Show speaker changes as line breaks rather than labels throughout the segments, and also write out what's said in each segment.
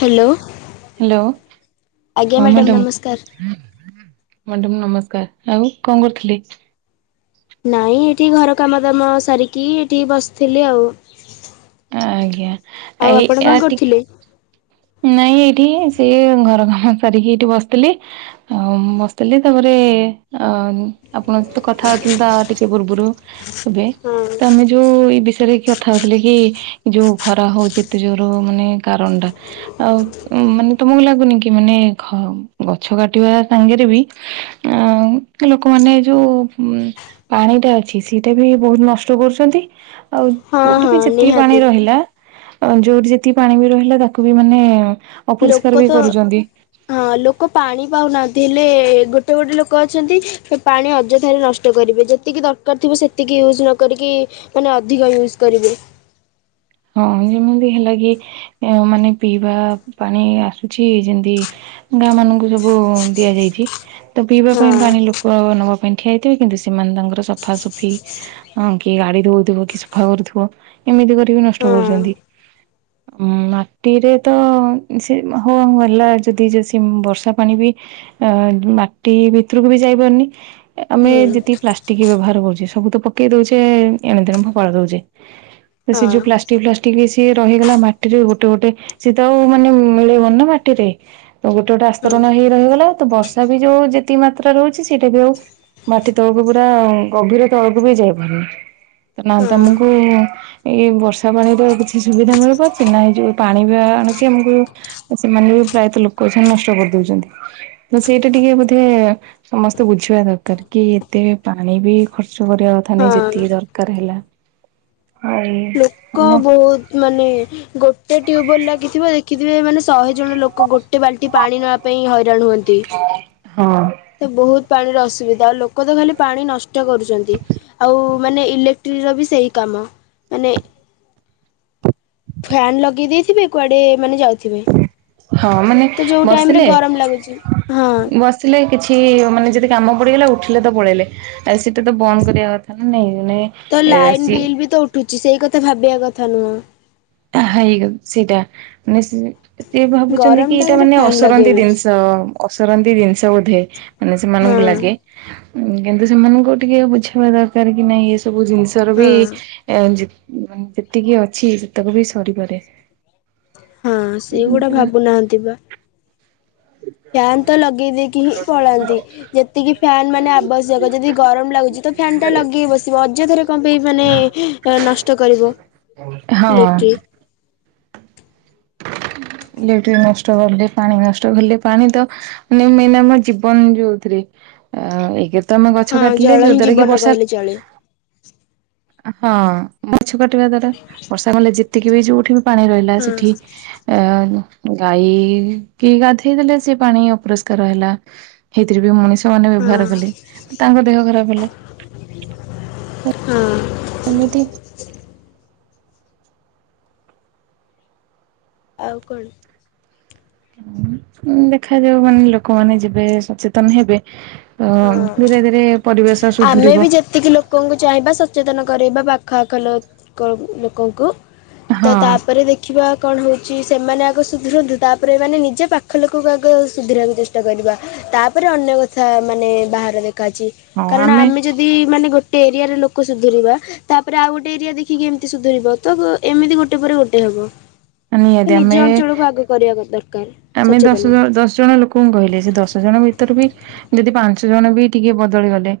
Hello
hello
ଆଜ୍ଞା
ହଁ
madam
madam.
ନମସ୍କାର।
ମାଡମ୍ ନମସ୍କାର ଆଉ କଣ କରୁଥିଲେ?
ନାଇଁ ଏଠି ଘର କାମ ଦାମ ସାରିକି ଏଠି ବସିଥିଲି ଆଉ।
ଆଜ୍ଞା
ଆଉ
ଏଇ
ଆପଣ କଣ
ଟିକେ
କରୁଥିଲେ?
ନାଇଁ ଏଇଠି ସିଏ ଘର କାମ ସାରିକି ଏଇଠି ବସିଥିଲି ଆଉ ମୁଁ ବସିଥିଲି ତାପରେ ଅ ଆପଣଙ୍କ ସହିତ କଥା ହଉଥିଲି ତ ଆଉ ଟିକେ ପୂର୍ବରୁ ଏବେ
ହଁ
ତ ଆମେ ଯୋଉ ଏଇ ବିଷୟରେ କଥା ହଉଥିଲେ କି ଯୋଉ ଖରା ହଉଚି ଏତେ ଜୋର ମାନେ କାରଣ ଟା ଆଉ ମାନେ ତମକୁ ଲାଗୁନି କି ମାନେ ଗଛ କାଟିବା ସାଙ୍ଗେ ରେ ବି ଆ ଲୋକମାନେ ଯୋଉ ପାଣିଟା ଅଛି ସେଇଟା ବି ବହୁତ ନଷ୍ଟ କରୁଛନ୍ତି ଆଉ
ହଁ
ଯୋଉଠି
ହଁ
ବି ଯେ
ନିହାତି
ଯୋଉଠି ଯେତିକି ପାଣି ବି ରହିଲା ତାକୁ ବି ମାନେ ଅପରିଷ୍କାର
ଲୋକ
ବି
ତ
କରୁଛନ୍ତି
ହଁ ଲୋକ ପାଣି ପାଉନାହାନ୍ତି ହେଲେ ଗୋଟେ ଗୋଟେ ଲୋକ ଅଛନ୍ତି ପାଣି ଅଯଥାରେ ନଷ୍ଟ କରିବେ ଯେତିକି ଦରକାର ଥିବ ସେତିକି ୟୁଜ୍ ନ କରିକି ମାନେ ଅଧିକ ୟୁଜ୍ କରିବେ।
ହଁ ଯେମିତି ହେଲା କି ମାନେ ପିଇବା ପାଣି ଆସୁଛି ଯେମତି ଗାଁ ମାନଙ୍କୁ ସବୁ ଦିଆଯାଇଛି ତ ପିଇବା
ହଁ
ପାଇଁ ପାଣି ଲୋକ ନବା ପାଇଁ ଠିଆ ହେଇଥିବେ କିନ୍ତୁ ସେମାନେ ତାଙ୍କର ସଫାସୁଫି ହଁ କିଏ ଗାଡି ଧୋଉଥିବ କିଏ ସଫା କରୁଥିବ ଏମିତି କରିକି ନଷ୍ଟ
ହଁ
କରୁଚନ୍ତି ଉଁ ମାଟିରେ ତ ସେ ହଉ ହେଲା ଯଦି ବର୍ଷା ପାଣି ବି ଅ ମାଟି ଭିତରକୁ ବି ଯାଇ ପାରୁନି ଆମେ
ହୁଁ
ଯେତିକି ପ୍ଲାଷ୍ଟିକ ବ୍ୟବହାର କରୁଚେ ସବୁ ତ ପକେଇ ଦଉଛେ ଏଣେତେଣେ ଫୋପାଡ଼ି ଦଉଛେ ତ
ହଁ
ସେ ଯୋଉ ପ୍ଲା ପ୍ଲାଷ୍ଟିକ ବି ସିଏ ରହିଗଲା ମାଟିରେ ଗୋଟେ ଗୋଟେ ସିଏ ତ ଆଉ ମାନେ ମିଲେଇବନି ନା ମାଟିରେ ତ ଗୋଟେ ଗୋଟେ
ହଁ
ଆସ୍ତରଣ ହେଇ ରହିଗଲା ତ ବର୍ଷା ବି ଯୋଉ ଯେତିକି ମାତ୍ରା ରେ ହଉଚି ସେଇଟା ବି ଆଉ ମାଟି ତଳକୁ ପୁରା ଗଭୀର ତଳକୁ ବି ଯାଇପାରୁନି ନା
ହଁ
ତମକୁ ଏଇ ବର୍ଷା [unintelligible] ପାଣିର କିଛି ସୁବିଧା ମିଳିପାରୁଛି ନା ଏଇ ଯଉ ପାଣି ବି ଆଣୁଛି ଆମକୁ ଆ ସେମାନେ ବି ପ୍ରାୟତଃ ଲୋକ ଅଛନ୍ତି ନଷ୍ଟ କରିଦଉଛନ୍ତି ତ ସେଇଟା ଟିକେ ବୋଧେ ସମସ୍ତେ ବୁଝିବା ଦରକାର କି ଏତେ ପାଣି ବି ଖର୍ଚ୍ଚ କରିବା କଥା ନାଇଁ
ହଁ।
ଯେତିକି ଦରକାର ହେଲା ଆଉ
କ
ଆମ
ବହୁତ ମାନେ ଗୋଟେ ଟ୍ୟୁବେଲ ଲାଗିଥିବ ଦେଖିଥିବେ ମାନେ ଶହେ ଜଣ ଲୋକ ଗୋଟେ ବାଲ୍ଟି ପାଣି ନବା ପାଇଁ ହଇରାଣ ହୁଅନ୍ତି।
ହଁ।
ତ ବହୁତ ପାଣିର ଅସୁବିଧା ଆଉ ଲୋକ ତ ଖାଲି ପାଣି ନଷ୍ଟ କରୁଛନ୍ତି ଆଉ ମାନେ ଇଲେ ଫାକ୍ଟ୍ରିର ବି ସେହି କାମ ମାନେ ଫ୍ୟାନ୍ ଲଗେଇ ଦେଇଥିବେ କୁଆଡ଼େ ମାନେ ଯାଉଥିବେ।
ହଁ ମାନେ
ତ ଯୋଉ ଟାଇମରେ
ବସିଲେ
ଗରମ ଲାଗୁଛି ହଁ।
ବସ ଆସିଲେ କିଛି ମାନେ ଯଦି କାମ ପଡିଗଲା ଉଠିଲେ ତ ପଳେଇଲେ। ଆ ସେଇଟା ତ ବନ୍ଦ କରିବା କଥା ନା ନାଇଁ ନେ
ତ ଲାଇନ୍ ବିଲ୍ ବି ତ ଉଠୁଚି ସେଇ କଥା ଭାବିବା କଥା ନୁହଁ।
ଆ ହାଇ ସେଇଟା ମାନେ ସେ ଭାବୁଛନ୍ତି
ଗରମ
କି ଏଇଟା
ଟାଇମରେ
ମାନେ
ଫ୍ୟାନ୍
ଅସରନ୍ତି
ଲଗେଇବେ
ଜିନି ଅସରନ୍ତି ଜିନିଷ ବୋଧେ ମାନେ
ହଁ
ସେମାନଙ୍କୁ ଲାଗେ। କିନ୍ତୁ ସେମାନଙ୍କୁ ଟିକେ ବୁଝେଇବା ଦରକାର କି ନାଇଁ ଏସବୁ ଜିନିଷର ବି
ହଁ।
ଏ ଯେତିକି ଅଛି ସେତକ ବି ସରିପାରେ।
ହଁ ସେଗୁଡା ଭାବୁନାହାନ୍ତି ବା।
ଏ [unintelligible]
ଫ୍ୟାନ୍ ତ ଲଗେଇ ଦେଇକି ହିଁ ପଳାନ୍ତି। ଯେତିକି ଫ୍ୟାନ ମାନେ ଆବଶ୍ୟକ ଯଦି ଗରମ ଲାଗୁଚି ତ ଫ୍ୟନ୍ ଟା ଲଗେଇ ବସିବ ଅଯଥାରେ କଣ ପାଇଁ ମାନେ ଏହା ନଷ୍ଟ କରିବ।
ହଁ।
ଇଲେକ୍ଟ୍ରି
ଇଲେକ୍ଟ୍ରିକ ନଷ୍ଟ କଲେ ପାଣି ନଷ୍ଟ କଲେ ପାଣି ତ ମାନେ ମେନ ଆମ ଜୀବନ ଯୋଉଥିରେ। ଏକେରେ ତ ଆମେ ଗଛ
ହଁ
କାଟିଲେ
ଜଳ
ଯୋଉ
ହିଁ
ଦ୍ଵାରା କି
ଜୀବନ
ବର୍ଷା।
କହିଲେ ଚଳେ
ହଁ ଗଛ କାଟିବା ଦ୍ଵାରା ବର୍ଷା କଲେ ଯେତିକି ବି ଯୋଉଠି ବି ପାଣି ରହିଲା
ହଁ
ସେଠି ଏ ଗାଈ କି ଗାଧେଇ ଦେଲେ ସେ ପାଣି ଅପରିଷ୍କାର ହେଲା। ହେଇଥିରେ ବି ମଣିଷ ମାନେ
ହଁ
ବ୍ୟବହାର କଲେ ତାଙ୍କ ଦେହ ଖରାପ ହେଲା।
ହଁ।
ଏମିତି
ଆଉ କଣ?
ଦେଖାଯାଉ ମାନେ ଲୋକମାନେ ଯିବେ ସଚେତନ ହେବେ। ଅ ଧୀରେ
ହଁ
ଧୀରେ ପରିବେଶ
ଆମେ
ସୁଧୁରିବ
ବି ଯେତିକି ଲୋକଙ୍କୁ ଚାହିଁବା ସଚେତନ କରେଇବା ପାଖ ଆଖ ଲ ଲୋକଙ୍କୁ। ତ
ହଁ
ତାପରେ ଦେ ଖିବା କଣ ହଉଛି ସେମାନେ ଆଗ ସୁଧରନ୍ତୁ ତାପରେ ମାନେ ନିଜ ପାଖ ଲୋକକୁ ଆଗ ସୁଧରିବାକୁ ଚେଷ୍ଟା କରିବା। ତାପରେ ଅନ୍ୟ କଥା ମାନେ ବାହାରେ ଦେଖା ଅଛି କାରଣ ଆମେ ଯଦି ମାନେ ଗୋ ଗୋଟେ ଏରିଆରେ ଲୋକ ସୁଧୁରିବା। ତାପରେ ଆଉ ଗୋଟେ ଏରିଆ ଦେଖିକି ଏମିତି ସୁଧୁରିବ ତ ଏମିତି ଗୋଟେ ପରେ ଗୋଟେ ହବ।
ନିହାତି ଆମେ
କରିବା ଦରକାର
ଆମେ ଦଶ
ସଚେତନ
ଜ ଦଶ ଜଣ ଲୋକ କଣ କହିଲେ ସେ ଦଶ ଜଣ ଭିତରୁ ବି ଯଦି ପାଞ୍ଚ ଜଣ ବି ଟିକେ ବଦଳି ଗଲେ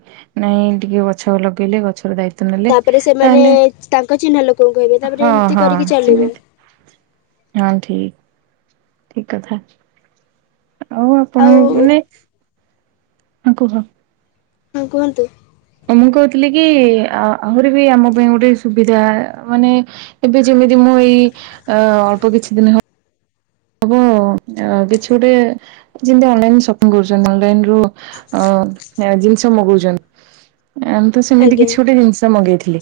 ନାଇଁ ଟିକେ ଗଛ ଲଗେଇଲେ ଗଛର ଦାୟି ତ୍ବ ନେଲେ
ତାପରେ ସେମାନେ
ତାହେଲେ
ତାଙ୍କ ଚିହ୍ନା ଲୋକଙ୍କୁ କହିବେ ତାପରେ
ହଁ
ଏମିତି
ହଁ
କରିକି ଚାଲିବ
ସେମିତି। ହଁ ଠିକ ଠିକ କଥା ଆଉ ଆପଣ ମାନେ ହଁ କୁହ।
ହଁ କୁହନ୍ତୁ।
ମୁଁ କହୁଥିଲି କି ଆ ଆହୁରି ବି ଆମ ପାଇଁ ଗୋଟେ ସୁବିଧା ମାନେ ଏବେ ଯେମିତି ମୁଁ ଏଇ ଅ ଅଳ୍ପ କିଛି ଦିନ ହ ହବ କିଛି ଗୋଟେ ଯେମତି ଅନଲାଇନ ସପିଙ୍ଗ କରୁଛନ୍ତି ଅନଲାଇନ ରୁ ଅ ଜିନିଷ ମଗଉଛନ୍ତି। ଆମେ ତ ସେମିତି
ଆଜ୍ଞା
କିଛି ଗୋଟେ ଜିନିଷ ମଗେଇଥିଲି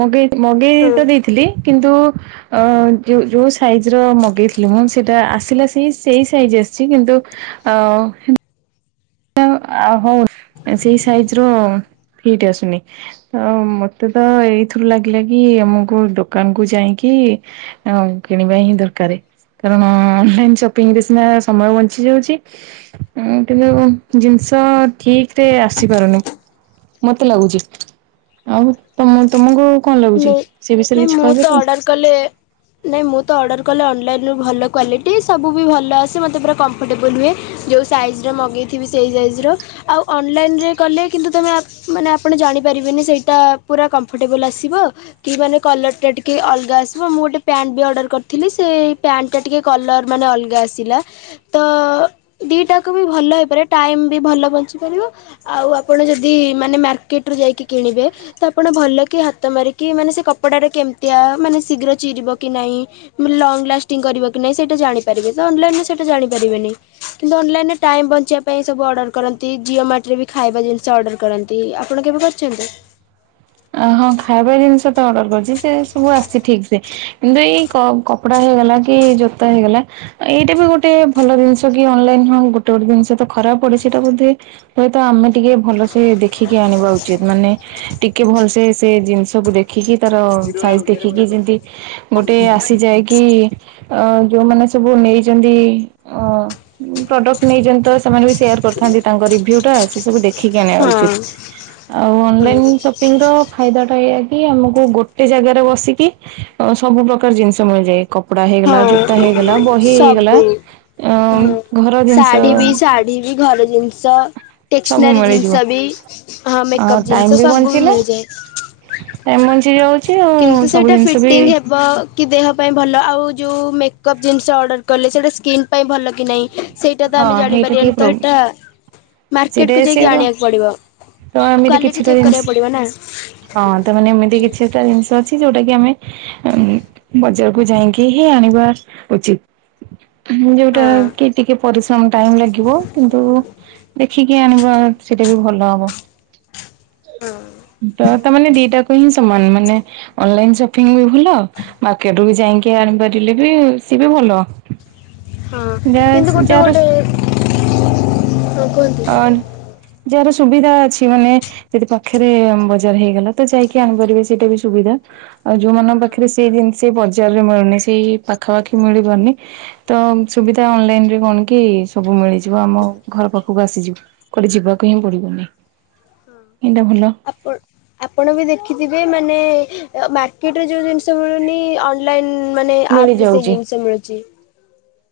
ମଗେଇ ମଗେଇ
ହଁ
ତ ଦେଇଥିଲି। କିନ୍ତୁ ଅ ଯୋଉ ସାଇଜ ର ମଗେଇ ମୁଁ ସେଟା ଆସିଲା ସେ ସେଇ ସାଇଜ ଆସିଛି କିନ୍ତୁ ଆ ହଉ ସେଇ ସାଇଜ ର ଫିଟ୍ ଆସୁନି। ତ ମତେ ତ ଏଇଥିରୁ ଲାଗିଲା କି ଆମକୁୋଉ ଦୋକାନ କୁ ଯାଇକି ହଉ କିଣିବା ହିଁ ଦରକାର। କାରଣ ଅନଲାଇନ ସପିଙ୍ଗରେ ସିନା ସମୟ ବଞ୍ଚି ଯାଉଛି କିନ୍ତୁ ଜିନିଷ ଠିକରେ ଆସିପାରୁନି ମୋତେ ଲାଗୁଛି ଆଉ ତ ତମକୁ କଣ ଲାଗୁଛି
ନାଇଁ
ସେ ବିଷୟରେ କିଛି କହିପାରିବେ
କଲେ ନହିଁ ମୁଁ ତ ଅର୍ଡ଼ର କଲେ ଅନଲାଇନ୍ ଭଲ କ୍ୱାଲିଟି ସବୁ ବି ଭଲଆସେ ମୋତେ ପୁରା କମ୍ଫର୍ଟେବୁଲ୍ ହୁଏ ଯେଉଁ ସାଇଜ୍ ମଗେଇଥିବି ସେଇ ସାଇଜ୍ ର ଆଉ ଅନଲାଇନେ କଲେ କିନ୍ତୁ ତୁମେ ମାନେ ଆପଣ ଜାଣିପାରିବେନି ସେଇଟା ପୁରା କମ୍ଫର୍ଟେବୁଲ୍ ଆସିବ ଥିବ କଲର ଟିକେ ଅଲଗା ଆସିବ ମୁଁ ଗୋଟେ ପ୍ୟାଣ୍ଟ ବି ଅର୍ଡ଼ୱେର କରିଥିଲି ସେ ଟା ଟିକେ କଲର ମାନେ ଅଲଗା ଆସିଲା ତ ଦିଟାକୁ ବି ଭଲ ହେଇପାରିବ ଟାଇମ ବି ଭଲ ବଞ୍ଚିପାରିବ ଆଉ ଆପଣ ଯଦି ମାନେ ମାର୍କେଟ ରୁ ଯାଇକି କିଣିବେ ତ ଆପଣ ଭଲ କି ତୁମରିକି ମାନେ ସେ କପଡ଼ାଟା କେମିତିଆ ମାନେ ଶୀଘ୍ର ଚିରିବ କି ନାହିଁ ଲଙ୍ଗ ଲାଷ୍ଟିଂ କରିବ କି ନହିଁ ସେଇଟା ଜାଣିପାରିବେ ତ ଅନଲାଇନରେ ସେଇଟା ଜାଣିପାରିବେନି କିନ୍ତୁ ଅନଲାଇନ ରେ ଟାଇମ ବଞ୍ଚିବା ପାଇଁ ସବୁ ଅର୍ଡର କରନ୍ତି ଜିଓ ମାଟ ରେ ବି ଖାଇବା ଜିନିଷ ଅର୍ଡର କରନ୍ତି ଆପଣ କେବେ କରିଛନ୍ତି
ଅ ହଁ ଖାଇବା ଜିନିଷ ତ ଅର୍ଡର କରିଛି ସେ ସବୁ ଆସିଛି ଠିକ ସେ କିନ୍ତୁ ଏଇ କପଡା ହେଇଗଲା କି ଜୋତା ହେଇଗଲା ଏଇଟା ବି ଗୋଟେ ଭଲ ଜିନିଷ କି ଅନଲାଇନ ହଁ ଗୋଟେ ଗୋଟେ ଜିନିଷ ତ ଖରାପ ପଡେ ସେଇଟା ବୋଧେ ହୁଏତ ଆମେ ଟିକେ ଭଲସେ ଦେଖିକି ଆଣିବା ଉଚିତ ମାନେ ଟିକଏ ଭଲସେ ସେ ଜିନିଷକୁ ଦେଖିକି ତାାର ସାଇଜ୍ ଦେଖିକି ଯେମିତି ଗୋଟେ ଆସିଯାଏ କି ଯୋଉମାନେ ସବୁ ନେଇଛନ୍ତି ପ୍ରଡ଼କ୍ଟ ନେଇଛନ୍ତି ତ ସେମାନେ ବି ସେୟାର କରିଥାନ୍ତି ତାଙ୍କ ରିଭ୍ୟୁ ଟା ସେ ସବୁ ଦେଖିକି ଆଣିବା
ହଁ
ଉଚିତ ଆଉ ଅନଲାଇନ
ହଁ
ସପିଙ୍ଗ ର ଫାଇଦା ଟା ଏଇଆ କି ଆମକୁ ଗୋଟେ ଜାଗାରେ ବସିକି ଅ ସବୁ ପ୍ରକାର ଜିନିଷ ମିଳିଯାଏ କପଡା ହେଇଗଲା ଜୋତା
ହଁ
ହେଇଗଲା ବହି ହେଇଗଲା
ସବୁ ହଁ
ଅ ଘର ଜିନିଷ
ଶାଢ଼ୀ ବି ବି ଘର ଜିନିଷ
ସବୁ
ଟେସନାରୀ
ମିଳିଯିବ
ଜିନିଷ ବି ହଁ ମେକଅପ୍ ଜିନିଷ ସବୁ ବି ମିଳିଯାଏ
ଏମଞି ଯାଉଛି ଆଉ
କିନ୍ତୁ ସେଇଟା
ସବୁ ଜିନିଷ
ଫିଟିଂ
ବି-
ହେବ କି ଦେହ ପାଇଁ ଭଲ ଆଉ ଯେଉଁ ମେକପ୍ ଜିନିଷ ଅର୍ଡ଼ର କଲେ ସେଇଟା ସ୍କିନ୍ ପାଇଁ ଭଲ କି ନାହିଁ! ସେଇଟା ତ
ହଁ
ଆମେ
ହେଇଟା ଟିକେ
ଜାଣିପାରିବାନି
ପ୍ରୋ
ତ ଏଟା
ସେଇଟା
ମାର୍କେଟକୁ ଯାଇକି
ସେର
ଆଣିବାକୁ ପଡିବ।
ତ ଏମିତି କିଛିଟା ଜିନିଷ ହଁ ତାମାନେ ଏମିତି କିଛିଟା ଜିନିଷ ଅଛି ଯୋଉଟା କି ଆମେ- ବଜାରକୁୁ ଯାଇକି ହିଁ ଆଣିବା ଉଚିତ। ଯୋଉଟା
ହଁ।
କି ଟିକେ ପରିଶ୍ରମ ଟାଇମ ଲାଗିବ କିନ୍ତୁ ଦେଖି- କି ଆଣିବା ସେଟା ବି ଭଲ ହବ
ହଁ
ଡଟ- ତା ମାନେ ଦିଟାକୁ ହିଁ ସମାନ ମାନେ ଅନଲାଇନ ସପିଙ୍ଗ ବି ଭଲ- ମାର୍କେଟରୁୁ ବି ଯାଇକି ଆଣିପାରିଲେ ବି ସିଏବି ଭଲ।
ହଁ କିନ୍ତୁ କଟେ-
ଚୋରସ [inaudible]
ହଁ କୁହନ୍ତୁ-
ଅ ଯାହାର ସୁବିଧା ଅଛି ମାନେ- ଯଦି ପାଖରେ ବଜାର ହେଇଗଲା ତ ଯାଇକି ଆଣିପାରିବେ ସେଇଟା ବି ସୁବିଧା। ଆଉ ଯୋଉମାନଙ୍କ
ହଁ।
ପାଖରେ ସେଇ ଜିନିଷ ସେ ବଜାରରେ ମିଳୁନି ସେଇ ପାଖାପାଖି ମିଳିବନି- ତ ସୁବିଧା ଅନଲାଇନ ରେ କଣ କି ସବୁ ମିଳିଯିବ ଆମ ଘର ପାଖ କୁ ଆସିଯିବ କୁଆଡେ ଯିବାକୁ ହିଁ ପଡିବନି।
ହୁଁ
ଏଇଟା ଭଲ
ଆପ ଆପଣ ବି ଦେଖିଥିବେ ମାନେ ମାର୍କେଟରେ ଯୋଉ ଜିନିଷ ମିଳୁନି ଅନ୍ ଅନ୍ଲାଇନ ମାନେ ଆପ ରେ ସେ
ମିଳିଯାଉଛି
ଜିନିଷ ମିଳୁଛି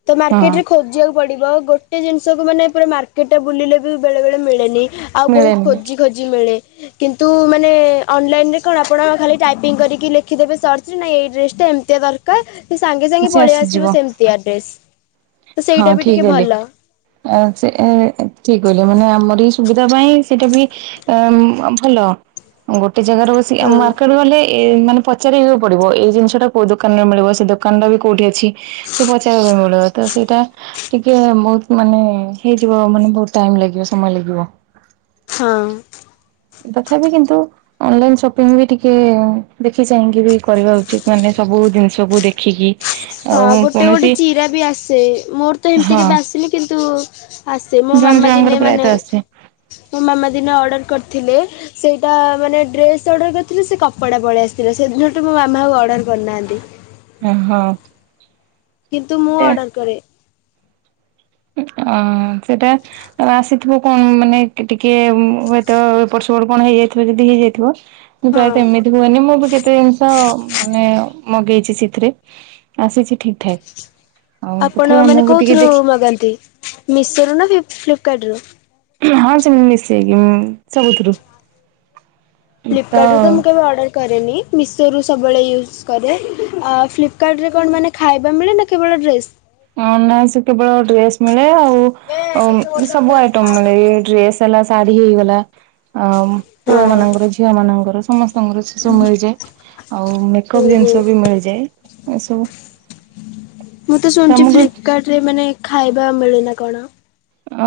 ତ
ହଁ।
ମାର୍କେଟରେ ଖୋଜିବାକୁ ପଡିବ ଗୋଟେ ଜିନିଷକୁ ମାନେ ପୁରା ମାର୍କେଟ ଟା ବୁଲିଲେ ବି ବେଳେ ବଳେ ମିଳେନି ଆଉ ବହୁ
ମିଳେନି
ଖୋଜି ଖୋଜି ମିଳେ। କିନ୍ତୁ ମାନେ ଅନ୍ଲାଇନରେ କଣ ଆପଣ ଖାଲି ଟାଇପିଙ୍ଗି କରିକି ଲେଖିଦେବେ ସର୍ଚ୍ଚରେ ନାଇଁ ଏଇଡ୍ରେସ ଟା ଏମିତିଆ ଦର କାର ସେ ସାଙ୍ଗେ ସାଙ୍ଗେ
ସେ
ପଳେଇ
ଆସିଯିବ
ଆସିବ ସେମିତିଆ। ଡ୍ରେସ୍। ତ
ହଁ
ସେଇଟା ବି ଟିକେ
ଠିକ ହେଲେ।
ଭଲ
ସେ ଏ ଠିକ କହିଲେ ମାନେ ଆମରିଏଇ ସୁବିଧା ପାଇଁ ସେଇଟା ବି ଏଁ ଭଲ ଗୋଟେ ଜାଗାରେ ବସି
ହଁ
ମାର୍କେଟ ଗଲି। ଏ ମାନେ ପଚାରିଆକୁ ପଡିବ ଏଇ ଜିନିଷ ଟା କୋଉ ଦୋକାନରେ ମିଳିବ ସେ ଦୋକାନ ଟା ବି କୋଉଠି ଅଛି। ସେ ପଚାରିବା ପାଇଁ ପଡିବ ତ ସେଇଟା ଟିକେ ବହୁତ ମାନେ ହେଇଯିବ ମାନେ ବହୁତ ଟାଇମ ଲାଗିବ ସମୟ ଲାଗିବ।
ହଁ।
ତଥାପି କିନ୍ତୁ ଅନଲାଇନ ସପିଙ୍ଗ ବି ଟିକେ ଦେଖି ଚାହିଁକି ବି କରିବା ଉଚିତ ମାନେ ସବୁ ଜିନିଷକୁୁ ଦେଖିକି। ଆଉ
ହଁ ଗୋଟେ ଗୋଟେ
କୌଣସି
ଚିରା ବି ଆସେ ମୋର ତ ହେମିତି
ହଁ
କେବେ ଆସିନି କିନ୍ତୁ ଆସେ ମୋ
ଜଣେ
ମାମା
ଜଣଙ୍କର
ଦିନେ ମାନେ
ପ୍ରାୟତଃ ଆସେ
ମୋ ମାମା ଦିନେ ଅର୍ଡ଼ର କରିଥିଲେ। ସେଇଟା ମାନେ ଡ୍ରେସ ଅର୍ଡର କରିଥିଲେ ସେ କପଡ଼ା ପଳେଇ ଆସିଥିଲା ସେଦିନଠୁ ମୋ ମାମା ଆଉ ଅର୍ଡର କରିନାହାନ୍ତି।
ଓ ହଁ।
କିନ୍ତୁ ମୁଁ ଅର୍ଡର କରେ।
ଅ ସେଟା ଆଉ ଆସିଥିବ କଣ ମାନେ ଟିକେ ହୁଏତ ଏପଟ ସେପଟ କଣ ହେଇଯାଇଥିବ ଯଦି ହେଇଯାଇଥିବ। ମୁ
ହଁ
ପ୍ରାୟତଃ ଏମିତି ହୁଏନି ମୁଁ ବି କେତେ ଜିନିଷ ମାନେ ମଗେଇଛି ସେଥିରେ ଆସିଛି ଠିକ ଠାକ୍। ଆଉ
ଆପଣ
ତଥାପି
ମାନେ
ଆମକୁ ଟିକେ
କୋଉଥିରୁ
ଦେଖି
ମଗାନ୍ତି ମିଶୋରୁୁ ନା ଫ୍ଲି ଫ୍ଲିପକାର୍ଟ ରୁ?
ହଁ ସେମିତି ମିସେଇକି ଉମ୍ ସବୁଥିରୁ।
ଫ୍ଲିପକାର୍ଟରୁ ତ ମୁଁ କେବେ ଅର୍ଡ଼ର କରେନି ମିଶୋରୁ ସବୁବେଳେ ୟୁଜ୍ କରେ, ଆ ଫ୍ଲିପକାର୍ଟରେ କଣ ମାନେ ଖାଇବା ମିଳେ ନା କେବଳ ଡ୍ରେସ୍?
ହଁ ନା ସେ କେବଳ ଡ୍ରେସ୍ ମିଳେ ଆଉ ସବୁ ଆଇଟମ ମିଳେ। ଡ୍ରେସ ହେଲା ଶାଢୀ ହେଇଗଲା ଆଉ ପୁଅ
ହଁ
ମାନଙ୍କର ଝିଅ ମାନଙ୍କର। ସମସ୍ତଙ୍କର ସେ ସବୁ ମିଳିଯାଏ ଆଉ ମେକଅପ୍
ଓହୋ
ଜିନିଷ ବି ମିଳିଯାଏ ଏସବୁ।
ମୁଁ ତ ଶୁଣୁଛି
ଆମକୁ
ଫ୍ଲିପକାର୍ଟ ରେ ମାନେ ଖାଇବା ମଳେନା କଣ?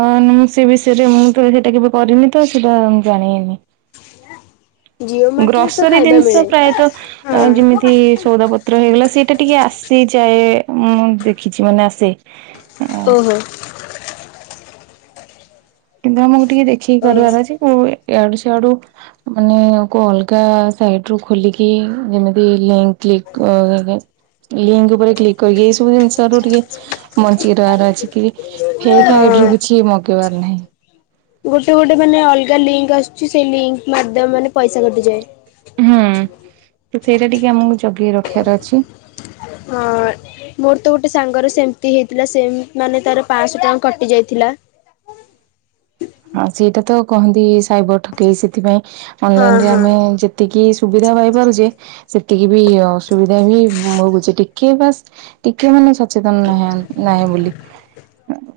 ଅ ମୁଁ ସେ ବିଷୟରେ ମୁଁ ସେଇଟା କେବେ କରିନି ତ ସେଇଟା ଜାଣିଇନି।
ଜିଓ ମାର୍ଟରେ ତ
ଗ୍ରସରୀ
ଖାଇବା
ଜିନିଷ
ମିଳେ ହଁ
ପ୍ରାୟତଃ ଯେମିତି ସଉଦା ପତ୍ର ହେଇଗଲା ସେଇଟା ଟିକେ ଆସି ଯାଏ ମୁଁ ଦେଖିଛି ମାନେ ଆସେ।
ଓହୋ।
କିନ୍ତୁ ଆମକୁ ଟିକେ ଦେଖିକି
ଓହୋ
କରିବାର ଅଛି କୋଉ ୟା ଡୁ ସିଆଡୁ ମାନେ କୋଉ ଅଲଗା ସାଇଟ ରୁ ଖୋଲିକି ଯେମିତି ଲିକ୍ କ୍ଲିକ କରେ। ଲିଙ୍କ ଉପରେ କ୍ଲିକ କରିକି ଏଇସବୁ ଜିନିସରୁଟିକେ ବଞ୍ଚିକି ରହିବାର ଅଛି କି ଫେକ ଆଇଡି ରୁ
ହଁ।
କିଛି ମଗେଇବାର ନାହିଁ।
ଗୋଟେ ଗୋଟେ ମାନେ ଅଲଗା ଲିଙ୍କ୍ ଆସୁଛି ସେଇ ଲିଙ୍କ ମାରି ଦବମାନେ ପଇସା କଟିଯାଏ।
ହୁଁ ସେଇଟା ଟିକେ ଆମକୁ ଜଗି ରଖିବାର ଅଛି।
ହଁ। ମୋର ତ ଗୋଟେ ସାଙ୍ଗର ସେମିତି ହେଇଥିଲା ସେମ୍ ମାନେ ତାର ପାଆଶହ ଟଙ୍କା କଟି ଯାଇଥିଲା।
ହଁ ସେଇଟା ତ କହନ୍ତି ସାଇବର ଠକେଇ ସେଥିପାଇଁ
ହଁ
ଅନଲାଇନ ରେ
ହଁ
ଆମେ ଯେ ଜେତିକି ସୁବିଧା ପାଇପାରୁଛେ ସେତିକି ବି ଅସୁବିଧା ବି ଭୋଗୁଛି ଟିକେ ବାସ୍ ଟିକେ ମାନେ ସଚେତନ ନାହିଁ ନାଇଁ ବୋଲି।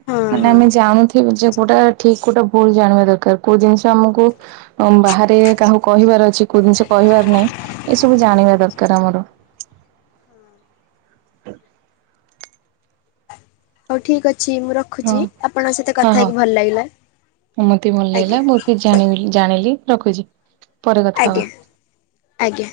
ହଁ
ମାନେ
ହଁ।
ଆମେ ଜାଣୁଥିବୁ ଯେ କୋଉଟା ଠିକ୍ କୋଉଟା ଭୁଲ ଜାଣିବା ଦରକାର କୋଉ ଜିନିଷ ଆମକୁ ବାହାରେ କାହାକୁ କହିବାର ଅଛି କୋଉ ଜିନିଷ କହିବାର ନାହିଁ ଏସବୁ ଜାଣିବା ଦରକାର ଆମର।
ହଉ ଠିକ ଅଛି ମୁଁ
ହଁ
ରଖୁଛି ଆପଣଙ୍କ ସହିତ
ହଁ
କଥା ହେଇକି
ହଁ
ଭଲ ଲାଗିଲା ଆଜ୍ଞା।
ଜଣେ ବୋଲି ଜାଣିଲି ରଖୁଛି। ପରେ କଥା ହବା।
ଆଜ୍ଞା ଆଜ୍ଞା।